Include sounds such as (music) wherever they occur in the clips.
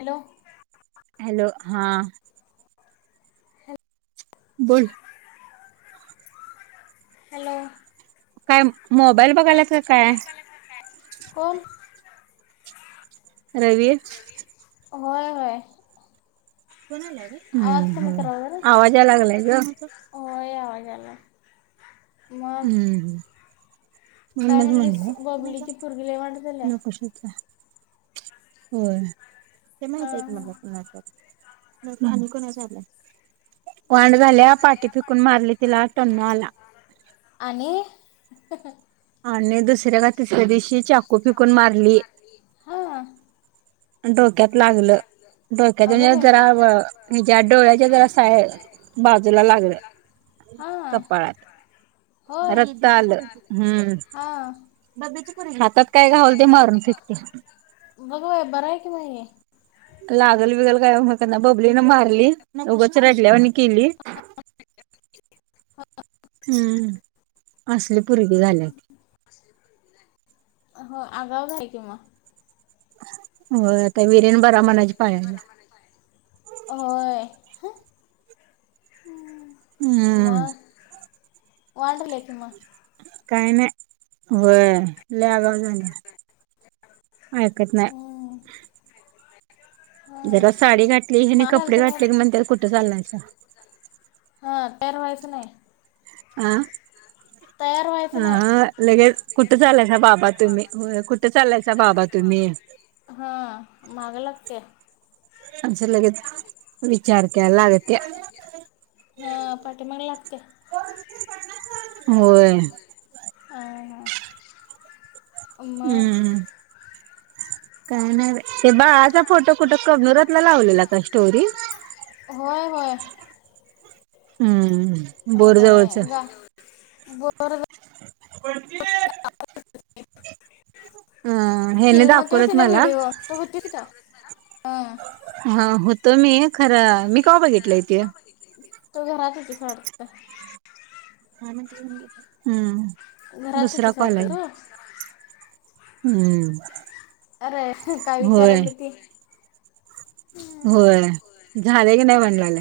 Hello. Hello हा! बोल. Hello. काय मोबाईल बघायलात का काय? कोनं? रवी होय होय! हूं, आवाज कमी हूं करावा जरा आवाज याया लागलाय ग! होय (inaudible) हूं हूं! काय म्हणूच म्हणलीस म्हणलं बबलीची पोरगी लय वांड झाल्या न कोशच होय. ते हा माहित आहे की हा मला कुणाच (unintelligible) वांड झाल्या पाठीफेकून मारली तिला टन्नू आला. आणि. हं आणे दस (unintelligible) का तिसऱ्या दिवशी चाकू फिकून मारली. हा डोक्यात लागलं, डोक्यात अगं म्हणजे बाई जरा, ह ज्या डोळ्याच्या जरा साय बाजूला लागलं. हां कपाळात होय रक्त आलं हूं. हां बाबेची हातात काय घावल ते मरून फिकते. बाय (unintelligible) लागल बिगल काय मक ना बबलन मारली रडल्यावाणी केली हो हम्म असले पर्गे झाल्या त हो आगावच आहे कि म हो का वरेन बरा मनाच पाळाला हम्म हम्म वानडलेख म काही नाही होय लागा झाल्या. आळकत नाही. हम्म हा जरा साडी घाठली हे आणि मला कपडे आलतं काय घाठले की म्हण कुठे चाललायचा. परवाच नाही. आह तयार व्हायचं अ नाही लगेच कुठं चालायचा बाबा तुम्ही कुठं चालायसा बाबा तुम्ही म लागते आमचं लगेच विचार. हा पाठीमग लागत्या. होय. हा, म. का नाही बाई बाळा चा फो फोटो कुट कबनूरातला लावलेला का स्टोरी. होय होय. हम्म. बोरजवळच, होय गा (unintelligible) बंटी, हेने किल् नव्हती होतीि दाखवलत ना मला व्हडे व त होती का हा, हा होतो मी खरं मी. का बघितलं इथे, तु घरात होतीस वाटत. हम्म, घरात दुसरा होतीस कॉल वाटत आहे. ग हम्म.. अरे काय होय विचाराल्या ती. होय, झालं की नाही म्हणलेल.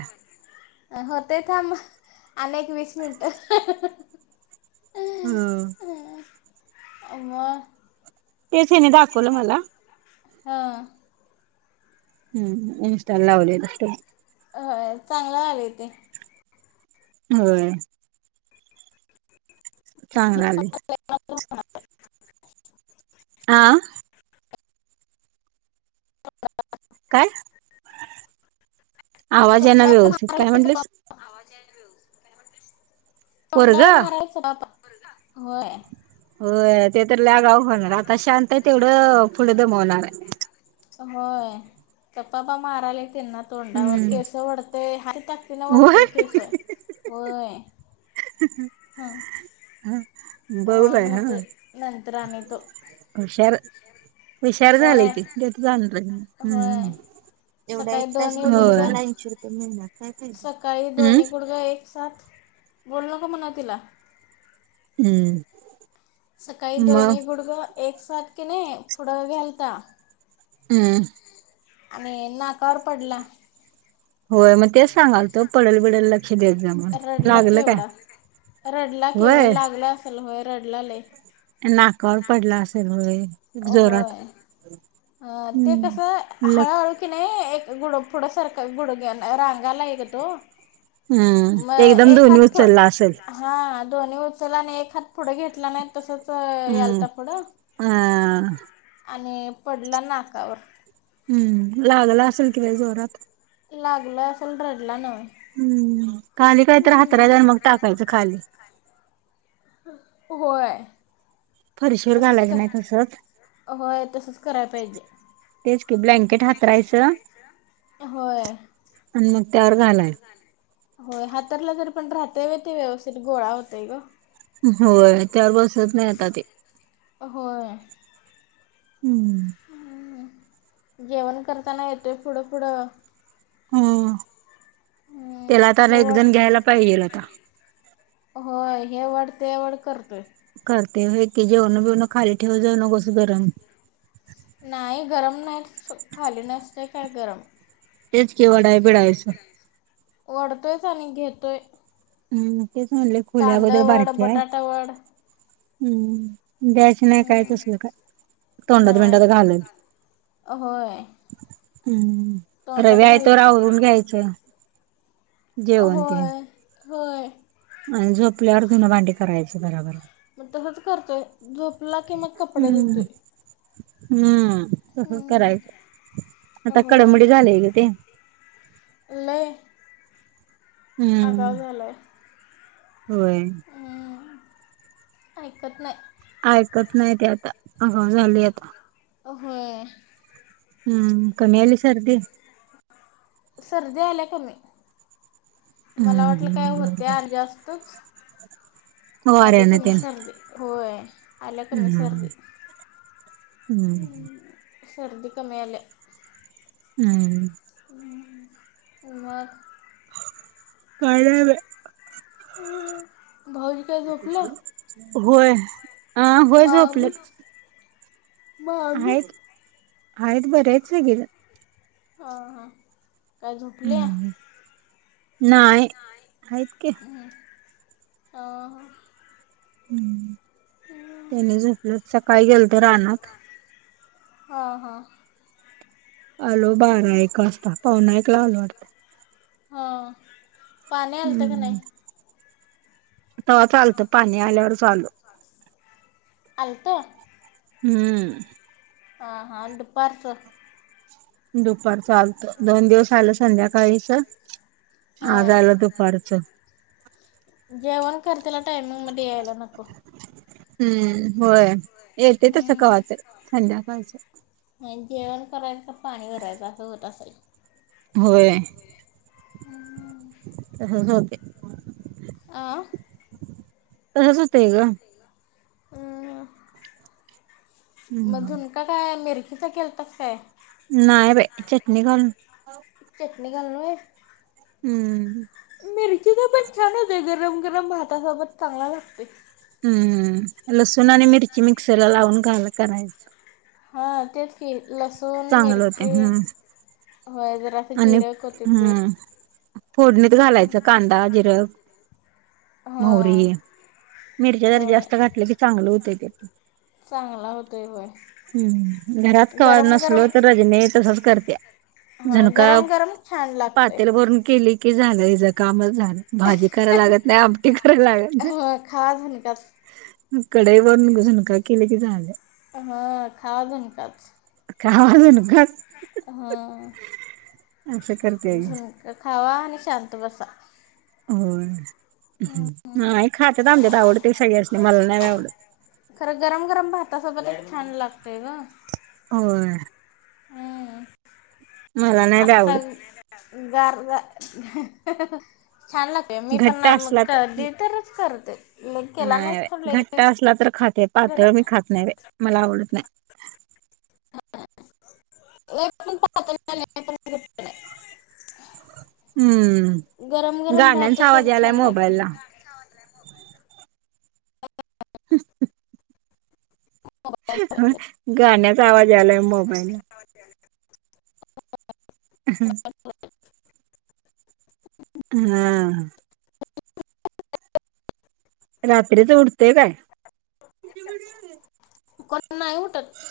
होते थांब अनेक वीस मिनट. हम, मग. तेच हेनी दाखवल मला.. हां. हम्म इन्स्टाला लावलेली स्टोरी. ह चांगल आलेय ते. होय. चांगलं आलय. (unintelligible) आ. (unintelligible) काय? आवाज येईना तोंडावर व्यवस्थित काय मारायच पाप म्हनलीस. तोंडा वर पोरगं मारलंय चपापा. होय. हो ते तर लगाव होणार आता शांत आहे तेवढं पुढ दमवणार. (inaudible) होय गपापा माराले का. तिनातोडवरर हम्म. केस वडतय. टाकतीना वाढत होय केश होय. ह ह बघ वाढ बाय हा होते नंतर आणि तो हुशार. हुशार झालाय त जाणार होय हम् सकाळी दोन्ही गुडघं एवढाऐश रुपये मि काय का सकाळी हम्. बोलणक म्हनला. हम्म. सकाळी मग दोनही गुडग एक साथ के नाही. पुढं घलता. हम्म. आणि नाकावर पडला. होय मग तेच सांगाल तो पडल बिडल लक्ष द्याेत जा म्हन रडला लागल काय केवढा होय. रडलाले. नाकावर पडला असेल व. जोरात. अ ते हम्म. कस ल हळूहळू क नाही. एक गुड पुढ सारखं गुड्या रांगाला एक तो. हम्म ते मग एकदम एक दोन्ही हात पुढ उचलला असेल हां दोन्ही उचला आणि एक हात पुढे घेतला नाहीत तसच हम्म. यालता पुडं हा आणि पडला नाकावर हम्म लागला असल कि व जोरात लागला असल रेड ला ना हम्म खाली काही तर तर अंतरायचं मग टाकायचं खाली होय फरशीवर तसंच घालायचं नाही तसच कराय पाहिजे तेच की ब्लँकेट हातरायचं होय आणि मग त्यावर घालाय होय हातरल पण राहते व ते व्यवस्थित गोळा होतय ग होय त्यावर बसत नाही आता ते होय हम्म जेवण करताना येतोय पुढं पुढं हम् त्याला हम्म तर हे वड एकजण घ्यायला पाहिजेल आता होय हे वढ ते वड करतोय करतय होय की जेवण बीवन खाली ठेवत जाऊ नकोस गरम नाही गरम नाही खाली नसते काय गरम तेच की वढाय बिडायचं वढतोयच आणि घेतोय हम्म ते म्हणलं खोली अगोदर कांदा वड बारकी हाय बटाटा वड हम्म द्यायच नाही कायच हम्म. असल का तोंडात नाही बिंडात घालेल होय हम्म तोंडात रवी आय घाल तोवर आवरून घ्यायचं जेवण तेन होय होय आणि झोपल्यावर धुनं भांडी करायच बरोबर मग तसंच करतोय झोपला कि मग कपडे हम्म. धुतोय हम्म तसंच हम्म, करायच आता होय. कडमडी झालय आहे ग ते लय हम्म आगाव झालंय. होय. ऐकत नाही. ऐकत नाही ते आता अगाव झालय आता. होय. हम्म. कमि आली सर्दी? सर्दी आल्या कमी. मला हम्म वाटलं काय हम्म होते बरोबर. आज जास्तच. आले फवाऱ्यान कमी तेन. सर्दी होय. आले कमी हम्म सर्दी. हम्म सर्दी कमी आल्या. हम्म. उमग - - काय नाय बाय. अ भाऊजी काय झोपलं? होय. हा होय मामी झोपलेत. मामी आहेत आहेत बरी हाइत सगळीजणं - - हा हा. (unintelligible) झोपल्या हम्म. नाही हाइत की ह. हा. (inaudible) तेनी झोपलतं सकाळी गेलते रानात हा हा. आलो बारा एक वाजता पावणे एक ला आलो वाटतं - - हां पाणी आलत काय नाइ? तेवाच चालतं पाणी आल्यावरचं आलो. आलत हम्म. हा हा दुपारचं. दुपारच आलत दोन दिवस झालं संध्याकाळीच आज हां आलं दुपारच जेवण करतेला टायमिंगमध्ये यायला नको हम्म. होय. येते तस हम्म. कवा तर संध्याकाळच आणि जेवण करायचं पाणी भरायचं असं होत आसलं होय तसच होते. आं तसंच होतंय का हा हम्म मधून का काय मिर कस केलत काय नाही बाई चटणी घालून निघाल व्हय हम्म. मिरचीच पण छान होतय गरम गरम भातासोबत चांगला लागतेय‌. हम्म लसूण आणि मिरची मिक्सर ला लावून घालून करायचं हा तेच की लसूण, चांगले होते मिरची हम्म होय जरासं आणि जिरं, कोथिंबीर हम्म फोडणीत घालायचं कांदा जिरं मोहरी हां मिरच्या जरा होय जास्त घातल्या की चांगलं होतय. (inaudible) चांगला होतोय वय हम् घरात कवा नसलो तर रजनी तसच करते्या हां झणुका गरम गरम छान लागतंय. पातेल भरून केली क झालं ह कामच झालं भाजी कराय लागत नाही आमटी कराय लागत हां खावा झुणकाच नाही कढई भरून झुणका केले की झाले हा खावा झुणकाच खावा झुनकाच हा असं करत्या की झुणका खावा आणि शांत शांत बसा हो हा खात जाऊदे आवडते सगळ्यासी मला नाही आवडत खरं गरम गरम भातासोबत एक छान लागतय ग हो हम मला नाही ब आवडत गार हाहाहा छान लागतेय मी पण घट्ट असला कध तर तरच करते तर नाही घट्ट असला तर खाते पातळ मी खात नाहीे मला आवडत नाही हण पा (unintelligible) गरम हम्म गरम गाण्याचा आवाज भातासोबत आलाय छान लागते मोबाईल ला ह गाण्या चा आवाज ला मोबाईल ह हम हा रात्रीचा उठतोय काय कोण नाही उठत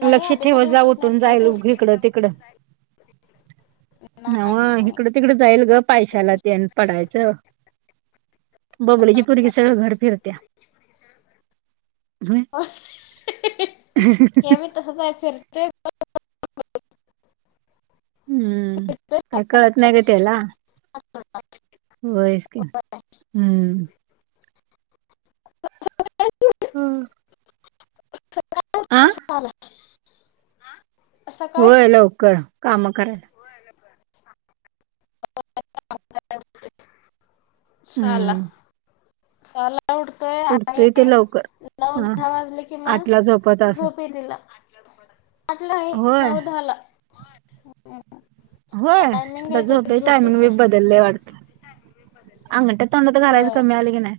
नाही लक्ष आधी ठेवत मध्ये उठत जाऊठून नाही काय जायल उठते इिकडं तिकडं (inaudible) नाव नाही नाही इकडं तिकड जाईल ग असतं पैशाला ते पडायचं बबलीची पुरगी सगळं घर फिरत्या ह ते हम्म काय कळत नाही ग त्याला वयस का हम्म हम्म (inaudible) (unintelligible) सकाळी होय लवकर काम (unintelligible) ह (unintelligible) सहाला हम्म. सहाला उठतोय आणि उठतोय ते लवकर नऊ ह दहा वाजले आठला झोपत असलं तिला. (inaudible) (inaudible) आठ लाही नऊ दहाला ह होय आ झोपे टायमिंग वी झोपेचं बदलले वाटत अंगठा तोंडात घालायचं होय कमी आलय का नाही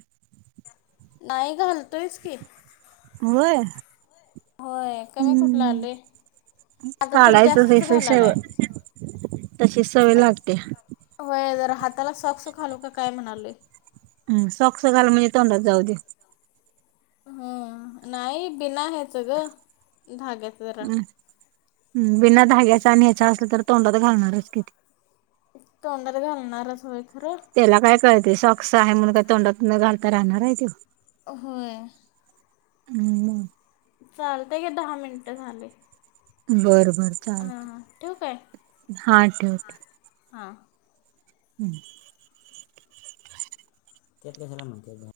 नाही घालतोयस की होय होय कमी कुठ हम्म आला आता तर काढायचंच हे जास्तच घाण आले सवय तशी सवय लागते हाताला सॉक्स खालू का काय म्हणाले हम सॉक्स घाल म्हणजे तोंडात जाऊ दे. हम नाही बिना ह्याच ग. धाग्यात जरा हम्म बिना धाग्याचा आणि ह्याचा असल तर तोंडात घालणारच कि ते. तोंडात घालणारच होय. खरं तेला काय कळतंय ते सॉक्स आहे म्हणून तोंडात न घालता रहणाराय तो होय हम्म चालतय ग दहा मिनटं झाले. बर बर हां हां ठेवू काय चालतंय हा ठेव ठेव. हां हम्म. त्यात कशाला म्हणत्यात आणि